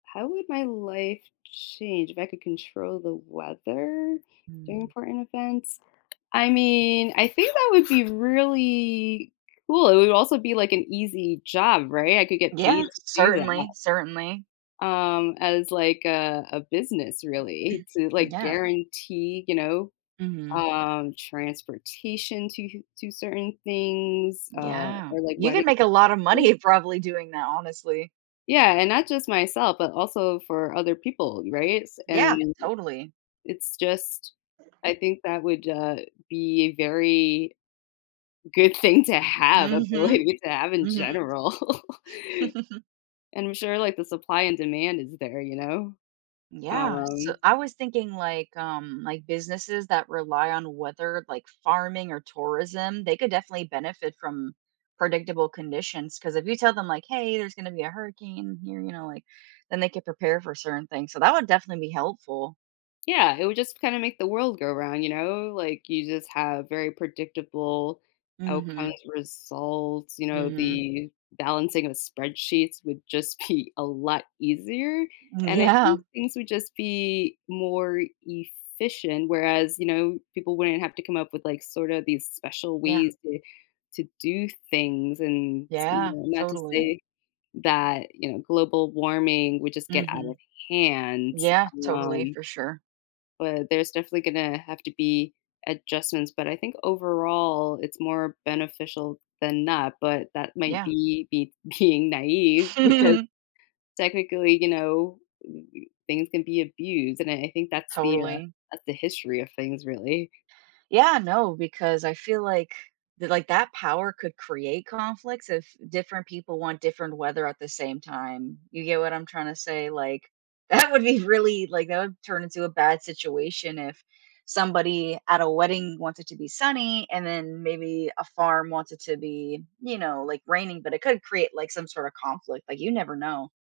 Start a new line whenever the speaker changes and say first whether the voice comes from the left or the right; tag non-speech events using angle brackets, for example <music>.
left: How would my life change if I could control the weather during
right: Mm.
left: important events? I mean, I think that would be really cool. It would also be, like, an easy job, right? I could get paid
right: Yeah,
left: to do that.
right: certainly, certainly.
left: Um, as, like, a, a business really
right: <clears throat>
left: to, like,
right: Yeah.
left: guarantee, you know,
right: Mhm.
left: um, transportation to to certain things, uh,
right: Yeah.
left: or, like.
right: You can make a lotta
left: <unintelligible>
right: money probably doing that, honestly.
left: Yeah, and not just myself, but also for other people, right? S
right: Yeah,
left: and
right: totally.
left: it's just, I think that would, uh, be very good thing to have
right: Mhm,
left: ability to have in
right: mhm.
left: general.
right: <chuckles>
left: And I'm sure, like, the supply and demand is there, you know.
right: Yeah, so
left: Um
right: I was thinking, like, um, like, businesses that rely on weather, like, farming or tourism, they could definitely benefit from predictable conditions 'cause if you tell them, like, hey, there's gonna be a hurricane here, you know, like, then they could prepare for certain things, so that would definitely be helpful.
left: Yeah, it would just kinda make the world go round, you know, like, you just have very predictable outcomes,
right: Mhm.
left: results, you know,
right: Mhm.
left: the balancing of spreadsheets would just be a lot easier, and I
right: Yeah.
left: think things would just be more efficient, whereas, you know, people wouldn't have to come up with, like, sorta these special
right: Yeah.
left: ways to to do things and, you
right: Yeah,
left: know, not to
right: totally.
left: say that, you know, global warming would just get out of
right: Mhm.
left: hand,
right: Yeah, totally,
left: um
right: for sure.
left: but there's definitely gonna have to be adjustments, but I think overall it's more beneficial than not, but that might
right: Yeah.
left: be be being naive because
right: <chuckles>
left: technically, you know, things can be abused, and I think that's the, uh,
right: Totally.
left: that's the history of things really.
right: Yeah, no, because I feel like, like, that power could create conflicts if different people want different weather at the same time. You get what I'm trying to say? Like, that would be really, like, that would turn into a bad situation if somebody at a wedding wants it to be sunny and then maybe a farm wants it to be, you know, like, raining, but it could create, like, some sort of conflict, like, you never know.